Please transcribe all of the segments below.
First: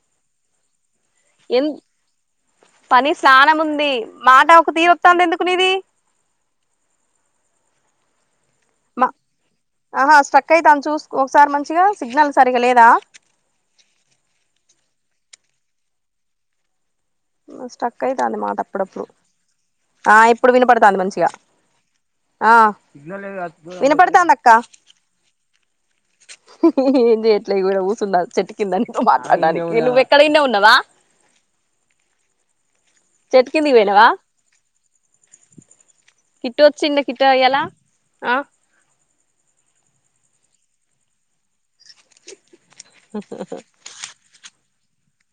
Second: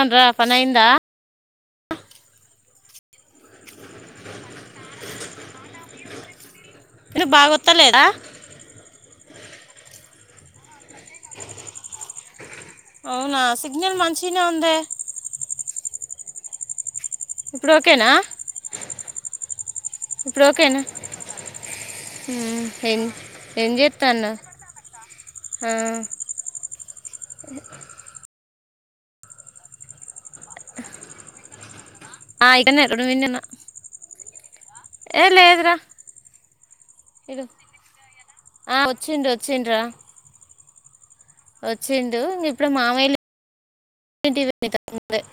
ఎంరా పని అయింది ద ఎం పని స్నానం ఉంది. మాట ఒక తీరు వత్తాంది ఎందుకు నీది బాగొత్తా లేదా మా ఆహా స్ట్రక్ అయితే అని చూస్ ఒకసారి మంచిగా సిగ్నల్ సరిగా లేదా అవునా సిగ్నల్ మంచిగానే ఉంది ఇప్పుడు స్టక్ ఓకేనా అయితాంది మాట అప్పుడప్పుడు ఆ ఇప్పుడు వినపడుతాంది మంచిగా ఆ ఉమ్, ఏం ఏం చేస్తాను వినపడుతాంది అక్క ఏంది ఎట్ల ఈగో ఇడ కుసున్న చెట్టు కింద నీతో మాట్లాడటానికి నువ్వే ఇక్కడ యిన్నే ఉన్నవా హాయ్ తిన్న రోడ్ విన్ తిన్న చెట్టు కిందికి పోయినవా కిట్టు వచ్చింది కిట్టు ఇడు ఎలా ఆ వచ్చిండు వచ్చిండు రా వచ్చిండు ఇప్పుడు మామయ్యలు బయటికి వెళ్ళారు తే [inaudible]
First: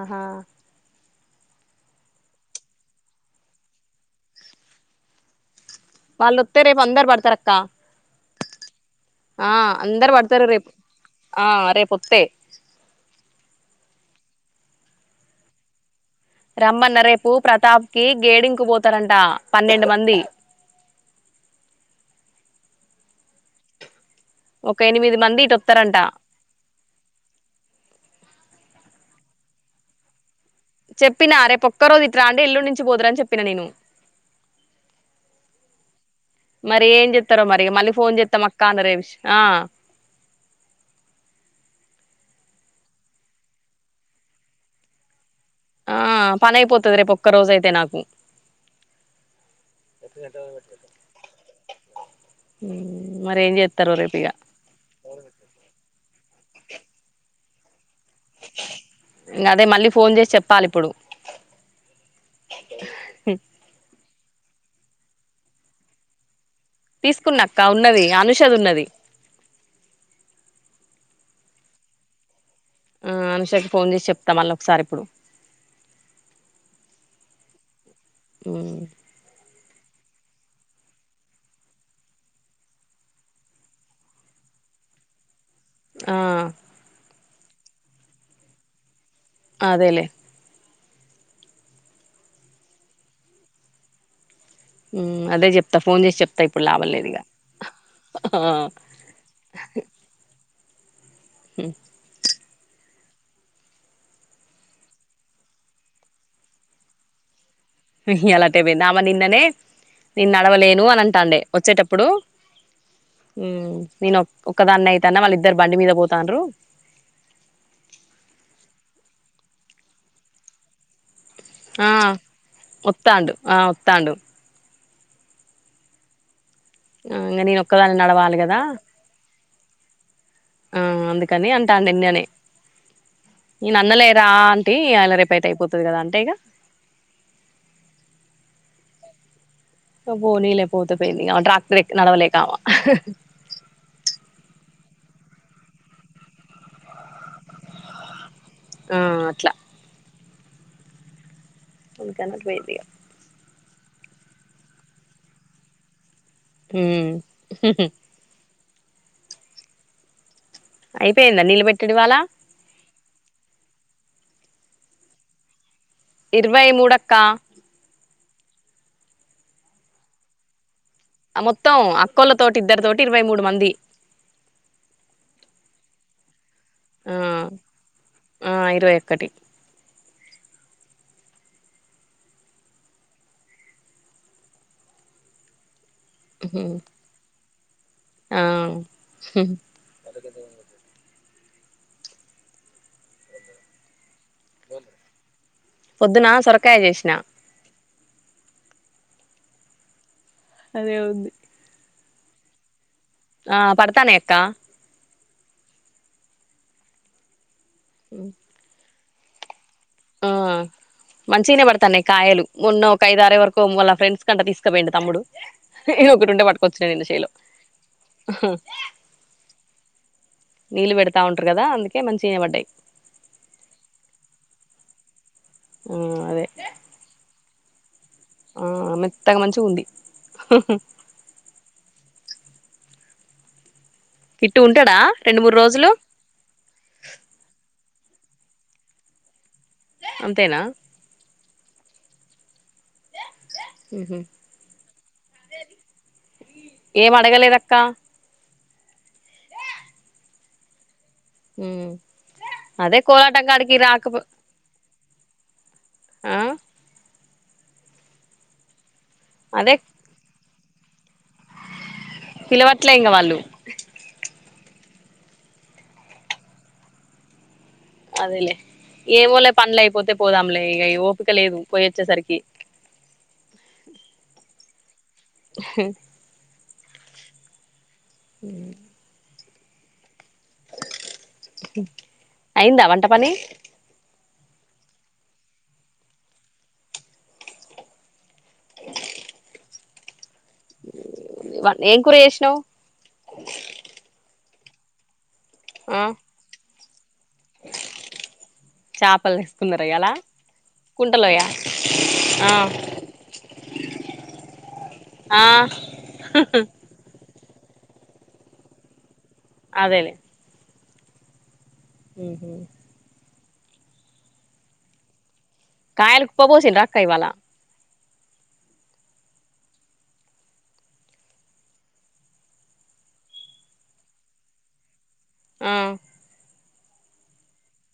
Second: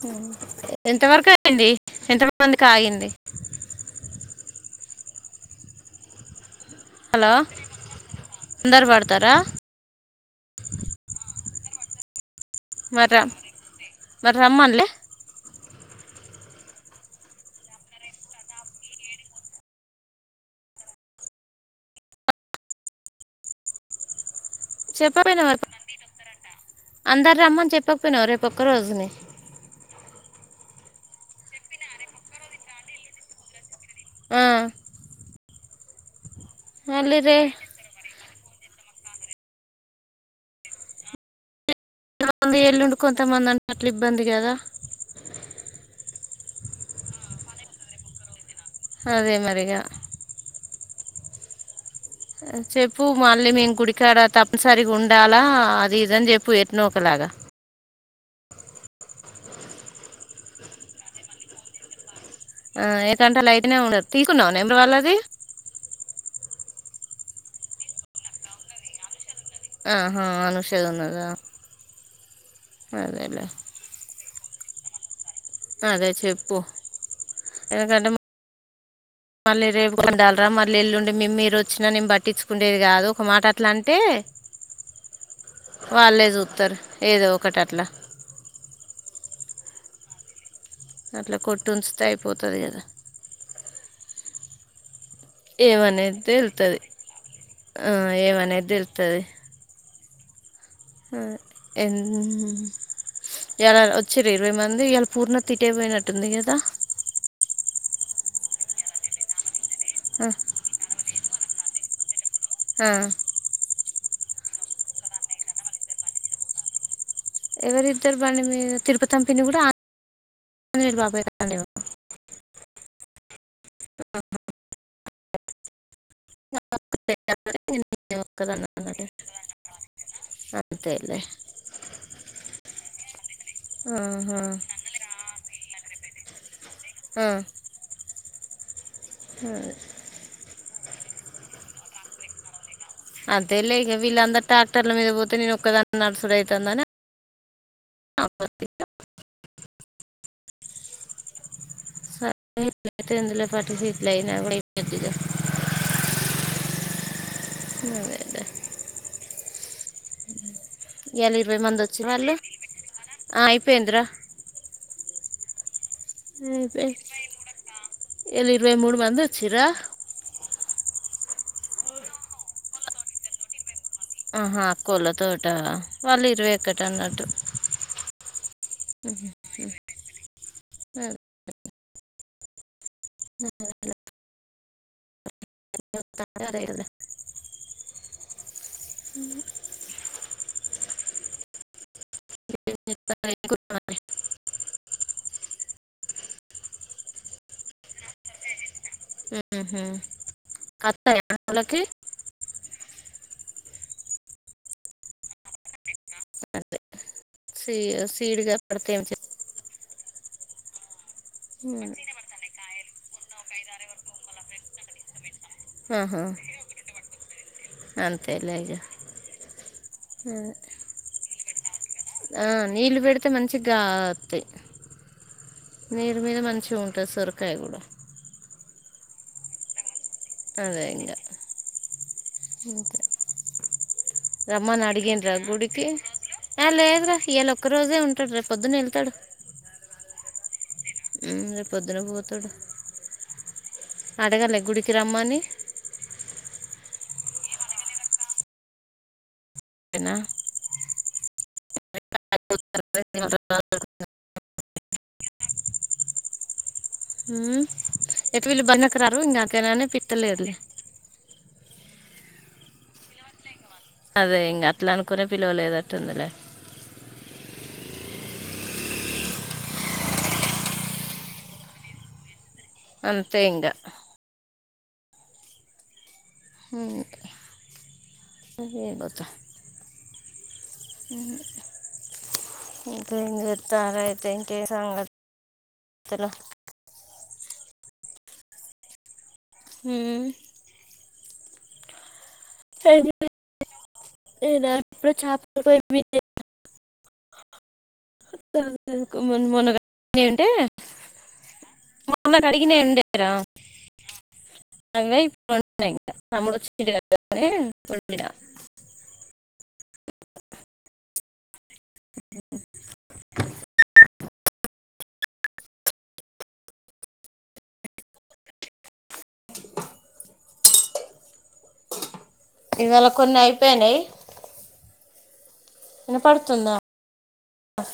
హు ఎంతవరకు ఏమైందీ ఎంత మందికి ఆగింది వాళ్లు రేపు అందరు హలో పడతారు అక్క అందరు పడతారా ఆ అందరు పడతారు రేపు ఆ రేపు వస్తాయి మరాల మరి రమ్మన్లే రమ్మన్న రేపు ప్రతాప్ కి గేరింగ్ కు పోతారంట పన్నెండు మంది ఒక ఎనిమిది మంది చెప్పపోయినావ ఇటొత్తరంట అందరు రమ్మని చెప్పకపోయినాం రేపు ఒక్క రోజుని చెప్పినా రేపు ఒక్క రోజు ఇటు రాండి ఎల్లుండి నుంచి పోదురు అని చెప్పిన నేను ఆ మరి ఏం చెస్తారో మరి మళ్ళీ ఫోన్ చేస్తాం అ కాండరేవ్ష్ ఆ కొంది ఎల్లుండి కొంతమంది అన్నట్లు ఇబ్బంది కదా ఆ పనయిపోతది రేపు ఒక్క రోజు అయితే నాకు అదే మరి ఇగా చెప్పు మరి మళ్ళీ ఏం మేము చేత్తరో గుడికాడ రేపు ఇగ తప్ నిసరిగా ఉండాలా అది ఇది అని చెప్పు ఎట్నో ఒకలాగ ఇంగ అదే మళ్ళీ ఫోన్ చేసి చెప్పాలి ఇప్పుడు ఆ ఏ గంట లైనే ఉండద్ తీస్ కున్నావా నంబర్ వాళ్ళది తీసుకున్నా అక్క ఉన్నది అనుష ది ఉన్నది ఆహా అనుషది ఉన్నదా ఆ అదేలే అనుషాక్ ఫోన్ చేసి చెప్ త్త మళ ఒకసారి ఇప్పుడు అదే చెప్పు ఎందుకంటే హుం మళ్ళీ రేపు కొండాలరా మళ్ళీ ఎల్లుండి మి మీరు వచ్చినా నేను పట్టించుకుండేది కాదు ఒక మాట అట్లా అంటే ఆ వాళ్ళే చూత్తరు ఏదో కటట్లా అదేలే అట్ల కొట్టుంచుతే ఐపోతాది కదా ఊ అదే చెప్తా ఫోన్ ఏమనేది చేసి చెప్తా ఇప్పుడు తెలుతుంది లాభం లేదిగ ఆ ఏమనేది తెలుత్తది హూ ఎన్ ఇయాలా వచ్చిరు ఇరవై మంది ఇలా పూర్ణాతి టైం ఐనట్టుంది గదా ఎలాటే బొంది ఆమె నిన్ననే ఆ నిన్ నడవలేను అనన్ టాండే వచ్చేటప్పుడు ఆ హు నేను ఒకదాన్న అయితన్నా వాళ్ళు ఇద్దరు బండి మీద పోతాండ్రు ఎవరిద్దరు బండి మీద తిరుపతం పిన్ని కూడా ఆ జనేయుడు బాబాయ్ ద అండి వా ఒత్తాండు ఆ ఉత్తాండు ఇంకా నేను ఒక్కదళ నడవాలి కదా ఒక్కదాన్ని అన్నట్టు ఆ అంతేలే అందుకని అంటా అందినే న్ అన్నలేరా ఆహా అంటీ అలా రె అయితే అయిపోతది కదా అంటే ఇక ఆ పోనీలే పోతే పోయిీన్ డ్రాక్టర్ నవలేకావ అంతే లే ఇంక వీళ్ళందరు ట్రాక్టర్ల మీద పోతే నేను ఒక్కదా నడుసడు అవుతుందనా ఆ అట్లా ఉను కనాట్ పోది ఎలో పటిట్ల అయినా అడ మ్ ఇయాల అయిపోయిందా ఇరవై నీళ్ళు మంది పెట్టడి వచ్చిర్రు ఇవాళ్ళ వాళ్ళు ఆ ఇయిపోేంద్ర ఇరవై మూడుక్కా ఇల్ ఇరవై మూడు మంది వచ్చిరా మొత్తం అక్కోళ్ళ తోటి ఇద్దరి తోటి ఇరవై మూడు మంది ఆహా కోళ తోట వాళ్ళు ఇరవై కట్టర్నడుటు అ ఇరవై ఒక్కటి [unintelligible] [unintelligible] [unintelligible] ఆ [unintelligible] పొద్దున సొరకాయ చేసిన మ్ హు అదే కత్తా ఉంది [unintelligible] ఆ పడతనయక్కా సి సీడ్గా పడుతేం ఆ మంచిన ఏం పడతాన్నాయి కాయలు మొన్నొ ఒక ఐదారే వరకు ము ఫ్రెం కంట తీసుకపోండి తమ్ముడు ఇ ఆహా ఒకటి ఉండే పట్టుకొచ్చున ని శైలో అంతేలే ఇగ నీళ్ళ పెడతా ఉం కదా అందు ఆ నీళ్లు పెడితే మంచిగాస్తయి నీరు ఆ మీద అదే మంచిగా ఉంటది సొరకాయ కూడా ఆ మెత్తగ మంచిగుంది అదే ఇంగ అంతే కిట్టు రమ్మని ఉంటడా అడిగిండ్రా రెండు మూడు గుడకి రోజులు ఏ లేద్ర ఇయ్యాలోక్క రోజే ఉంటాడు రేప్ పొద్దునేళ్తాడు అంతేనా హు రేపు పొద్దున పోతడు ఉహు అడగలే గుడికి రమ్మని ఏం అడగలేదక్క అంతేనా మ్ అదే కోలాటం కాడికి రా కబ్ ఆ ఎట్ వెల్లి బన్నక్క రారు ఇంగ అదే అక్కనైన పిట్టలేదు పిలవట్లే ఇంగ వాళ్ళు అదే ఇంగ అట్లా అనుకునే పిలవలేదట్టుందిలే అదేలే ఏవోలే పండ్లు అయిపోతే పోదాంలే ఇగ ఓపిక లేదు పొయ్యి వచ్చేసరికి అంతే ఇంగ హ హు పోతా అయిందా వంట ఇంకా పని ఎం చెత్తరైత్ తె ఇంకేం సంగతులు హు ఏ కూర చేసి హలో ఏదప్పుడు చాప బ [unintelligible] చేపలు మొన్న తీసుకున్నారా ఇయ్యాల అడిగిన అంటే కుంటలోయా మొన్నకు ఆ అడిగినాయింటడిర అవ్వే ఆ ఇప్పుడు ఉన్నాయ్ ఇంకా తమ్ముడోచ్చి [unintelligible] నే అదేలేే మ్ హు కాయలు కుప్ప పోసిండ్రా అక్క ఇవ్వాళ ఇవాళ కొన్ని అయిపోయినయ్ ఆ వినపడుతుందా అ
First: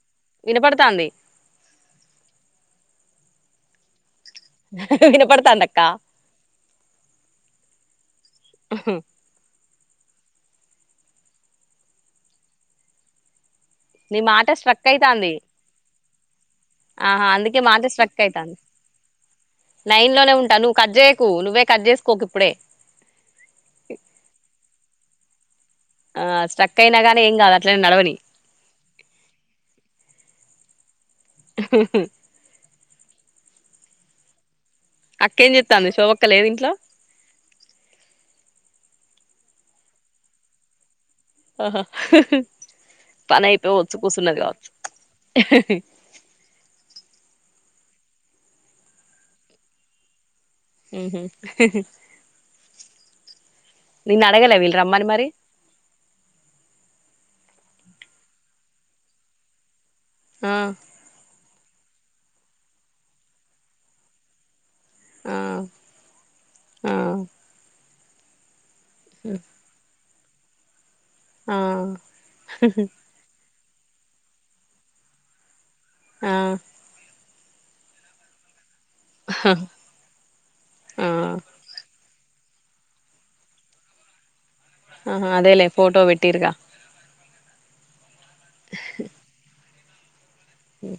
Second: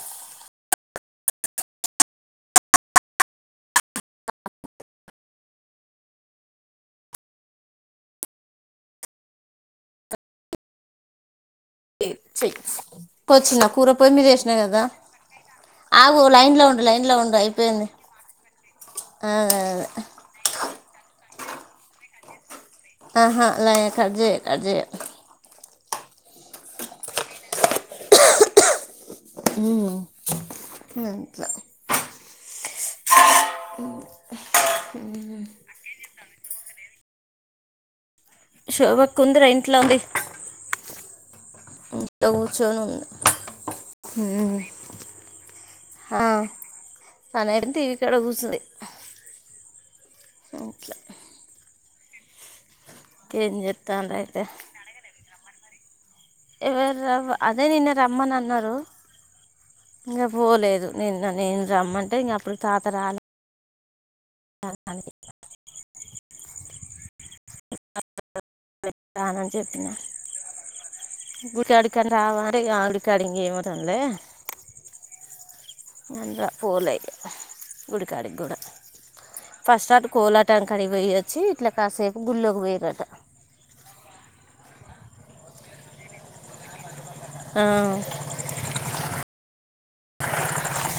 వినపడతాంది వినపడతంది అక్క కొచ్చినం కూర పోయి నీ మీద మాట ఏసినా కదా స్ట్రక్ అయితాంది ఆగు లైన్ లో ఉండు లైన్ లో ఆహా ఉండు అందుకే అయిపోయింది మాటే స్ట్రక్ అయితంది ఆ లైన్ లోనే ఉంటా నువ్వు కట్ చేయకు నువ్వే కట్ చేసుకోకు ఇప్పుడే ఆహా లైన్ కట్ చేయ కట్ చేయ ఆ స్ట్రక్ అయినా కాగానే ఏం కాదు అట్లనే నడవని హు అక్కా ఎమ్ చెత్తంది శోభా అక్కా లేదు ఇంట్లో శోభ కుందర ఇంట్లో ఉంది ఆహా ఇంట్లో కూర్చొని ఉంది పని [unintelligible] కూర్చున్నది కావచ్చు ఆ పని [unintelligible] టివి కదాకూర్చుంది ఉహు ఏం చెప్తాను నిన్ను అయితే అడగలే వీళ్ళు రమ్మని మరి ఎవరు అదే నిన్న రమ్మని అన్నారు ఇంకా ఆ పోలేదు నిన్న నేను రమ్మంటే ఇంక అప్పుడు తాతరాలే ఆ [inaudible] ఆ [unintelligible] చెప్పిన ఆ గు అడుక మర అడుక అడింగ మ తనే ఆ ఆ ఇంగ పోలే అయితే గుడి కాడికి గూడా ఫస్ట్ కోలాటాం కాడికి కీపోయి వచ్చి ఇట్లా కాసేపు గుళ్ళోకి పోయిరాట ఆహా ఆ అదేలే ఫోటో పెట్టిరు గా ఆ ఉ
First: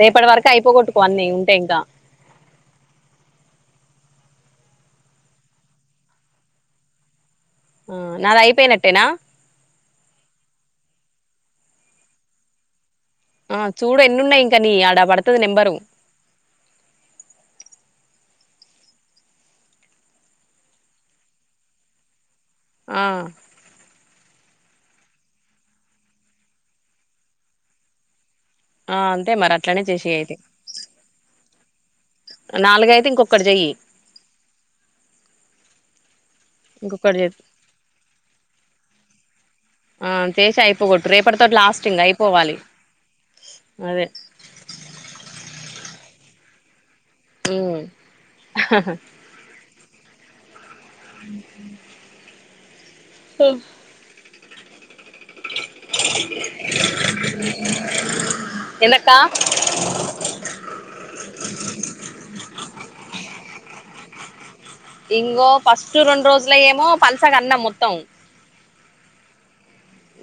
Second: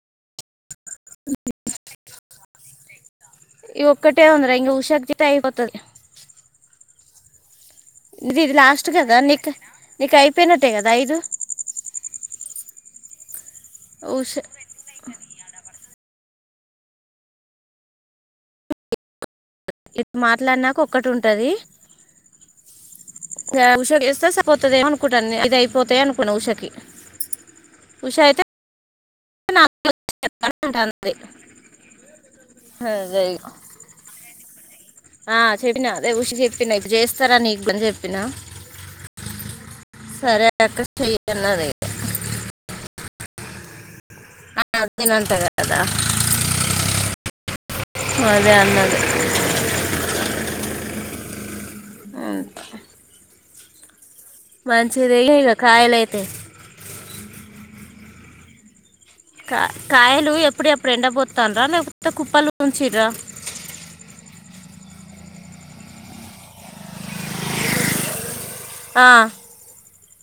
రేపటి వరకు అయిపోగొట్టుకో అన్ని ఉంటే ఇంకా ఈ ఒక్కటే అంద్ర ఇం ఉషార్ జితే అయిపోతది ఆ నాద లాస్ట్ అయిపోయినట్టేనా కదా నీకు నీకు అయిపోయినట్టే కదా ఐదు ఆ చూడు ఎన్ని ఉష ఉన్నాయి ఇంకా నియి అడ పడుతుంది నెంబరు ఇటు మాట్లాడినాక ఒక్కటి ఉంటది ఆ అ ఉషా ఎస్త [unintelligible] పోతుందేమో అనుకుంట ఇద అయిపోతా అనుకున్నాను ఉషకి ఉష అయితే ఆ అంతే మరి అట్లానే చేసి ఎ అంటాది నాలుగైతే ఇంకొకటి చెయ్యి ఆ చెప్పినా అదే షి చెప్పిన ఇప్పుడు ఇంకొకటి చె చేస్తారా నీకు పని చెప్పినా ఆ చేసి అయిపోకొట్టు చెయ్యి రేపటితోటి అన్నది లాస్ట్ ఇంగ అయిపోవాలి అదే ఆ తినంట కాదా ఉమ్ అదే అన్నది అ అే ఆ మం ఇచ్చ ర కాయలా అయితే ఎ కా కాయలు ఎప్పుడు ఎప్పుడు ఎండపోతన రా లేకపోతే కుప్పలు ఉంచిర ఇంగో ఫస్ట్ రెండు రోజుల ఏమో పల్స క అన్నం మొత్తం ఆ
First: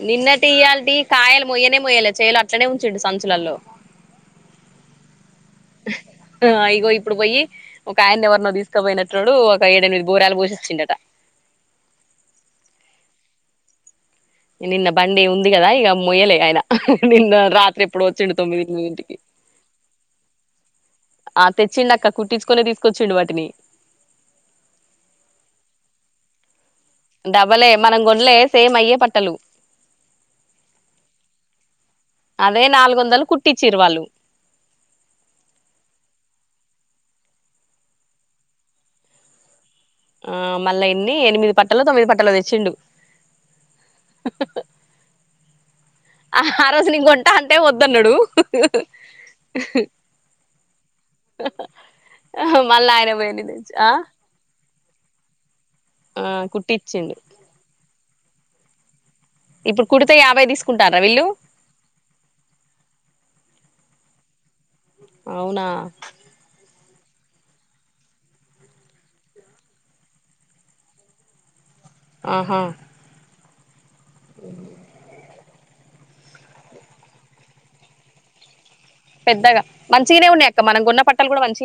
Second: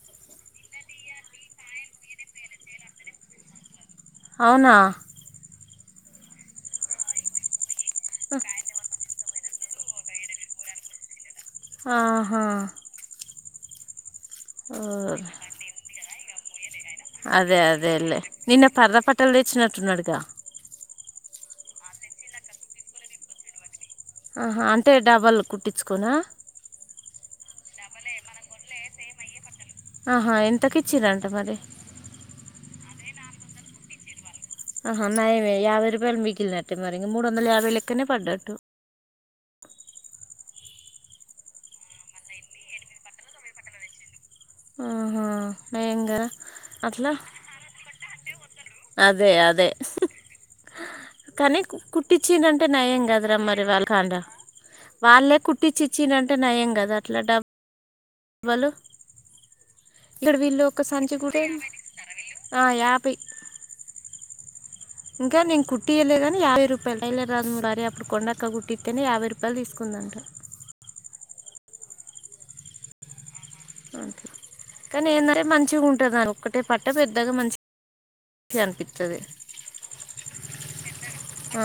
నిన్నటి ఇయ్యాలటి కాయలు మొయ్యనే మొయాలి చేయలు అట్నే ఉంచుండు సంచులలో అవునా ఆ ఇగో ఇప్పుడు పోయి ఒక ఆయన్ని ఎవరినో తీసుకపోయినట్డు పైడ నీది బూరాలు పోషొచ్చిండట ఆహా నిన్న బండీ ఓర్. ఉంది కదా ఈక మోయలే కైనా అదే అదే లే నిన్న పరద తొమ్మిదింటికి పట్టలు తెచ్చినట్టున్నాడుగా ఆ తెచ్చిండు అక్క కుట్టించుకుొనే తీసుకొచ్చిండు వాటిని ఆహా అంటే డబల్ కుట్టించుకోనా డబలే మనం గొండలే సేమ్ అయ్యే పట్టలు ఆహా ఇంతకిచ్చిరంట మరి అదే నాలుగు వందలు కుట్టిచ్చరు వాళ్ళు ఆహా నై యాభై రూపాయిలు మిగిలినట్టే మరి మూడు వంద యాభైలేక్కనే పడట్టు ఆ మళ్ళా ఎన్ని ఎనిమిది పట్టలు తొమ్మిది పట్టలు తెచ్చిండు ఆహా నయం కదా హా రోజు నీను అట్లా కొంటా అంటే వద్దన్నాడు అదే అదే కానీ కుట్టిచ్చిండంటే మళ్ళా నయం ఆయన కదరా పోయిండు మరి తెచ్చి వాళ్ళ ఆ కాండ వాళ్ళే కు ట్టి ఆ చిచ్చిండ్రంటే నయం కదా కుట్టిచ్చిండు అట్లా డ వళ్ళు ఇప్పుడు కుడితే గడ యాభై వీళ్ళు ఒక తీసుకుంటారా సంచి వీళ్ళు కూట్తే ఆ యాపై ఇంకా నేను అవునా కుట్టియ్యలే గాని యాభై రూ పెళ్ళై [unintelligible] అప్పుడు కొండొక్క గుట్టిత్తేనే యాభై రూపాయలు తీసుకుందంట ఆహా అంతే కానీ ఏందంటే మన్ చిగా ఉంటది ఆ ఒక్కటే పట్ట పెద్దగా మంచిగన్పి పెద్దగా మంచిగనే ఉన్నయి కి మనం గొన్న ప అ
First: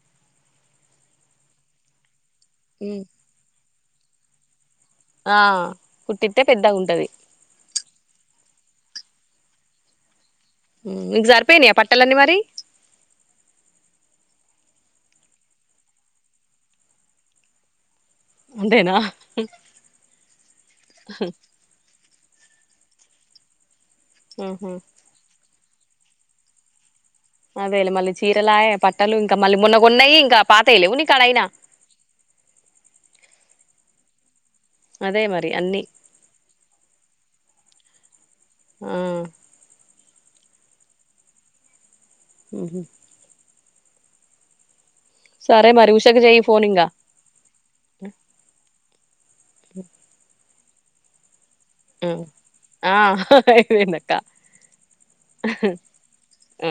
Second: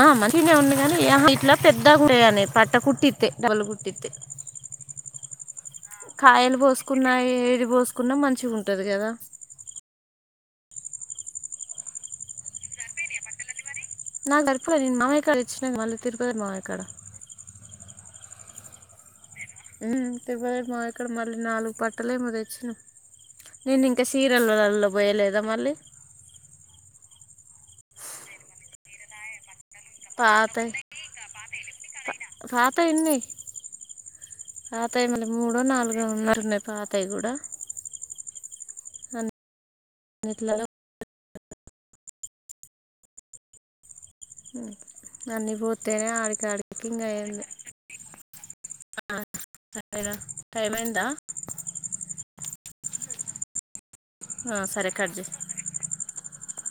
ఆ మంచిగనే ఉన్ని గాని యహా ఇట్ల పెద్దగుంటయి అనే పట్ట కుట్టిత్తే డబల్ [inaudible] టిత్తి ఆ కుట్టిత్తే కాయలు పెద్దగా ఉంటది పోసుకున్నా ఏది పోసుకున్నా మంచిగుంటది గదా ఊ నీకు సరిపోయినయా పట్టలన్నీ మరి నాకు సరిపోలే నేను మామయ్య కాడ తెచ్చినా కదా తిరుపతి మామయ్య కాడ ఉండేనా ఉం తిరుపతి పక్కన మల్ల నాలుగు ప పట్టలేమో తెచ్చినం నేను ఇంకా సీరియల్లోల ఆహా లో పోయలేదా మళ్ళీ అదేలే మళ్ళీ చీరలాయే పట్టలు ఇంకా మళ్ళీ మున్న ఉన్నాయి ఇంకా పాతయి లెవ్వు నీకాడైనా పాతై ఉన్నయి పాతయి అదే మళ్ళి మరి మూడో అన్నీ నాలుగో ఉన్నట్టున్నాయి పాతయి గూడా ఆ ఇట్ల హు హు హు అన్నీ సరే మరి పోతేనే ఉషకు చెయ్యి ఆడికి ఫోన్ ఆడికి ఇంగా ఇంకా అయీ ఆ సరే టైం ఎంత ఉ ఆ అయిపోయిందక్క ఆ, సరే కట్ చేసి ఆ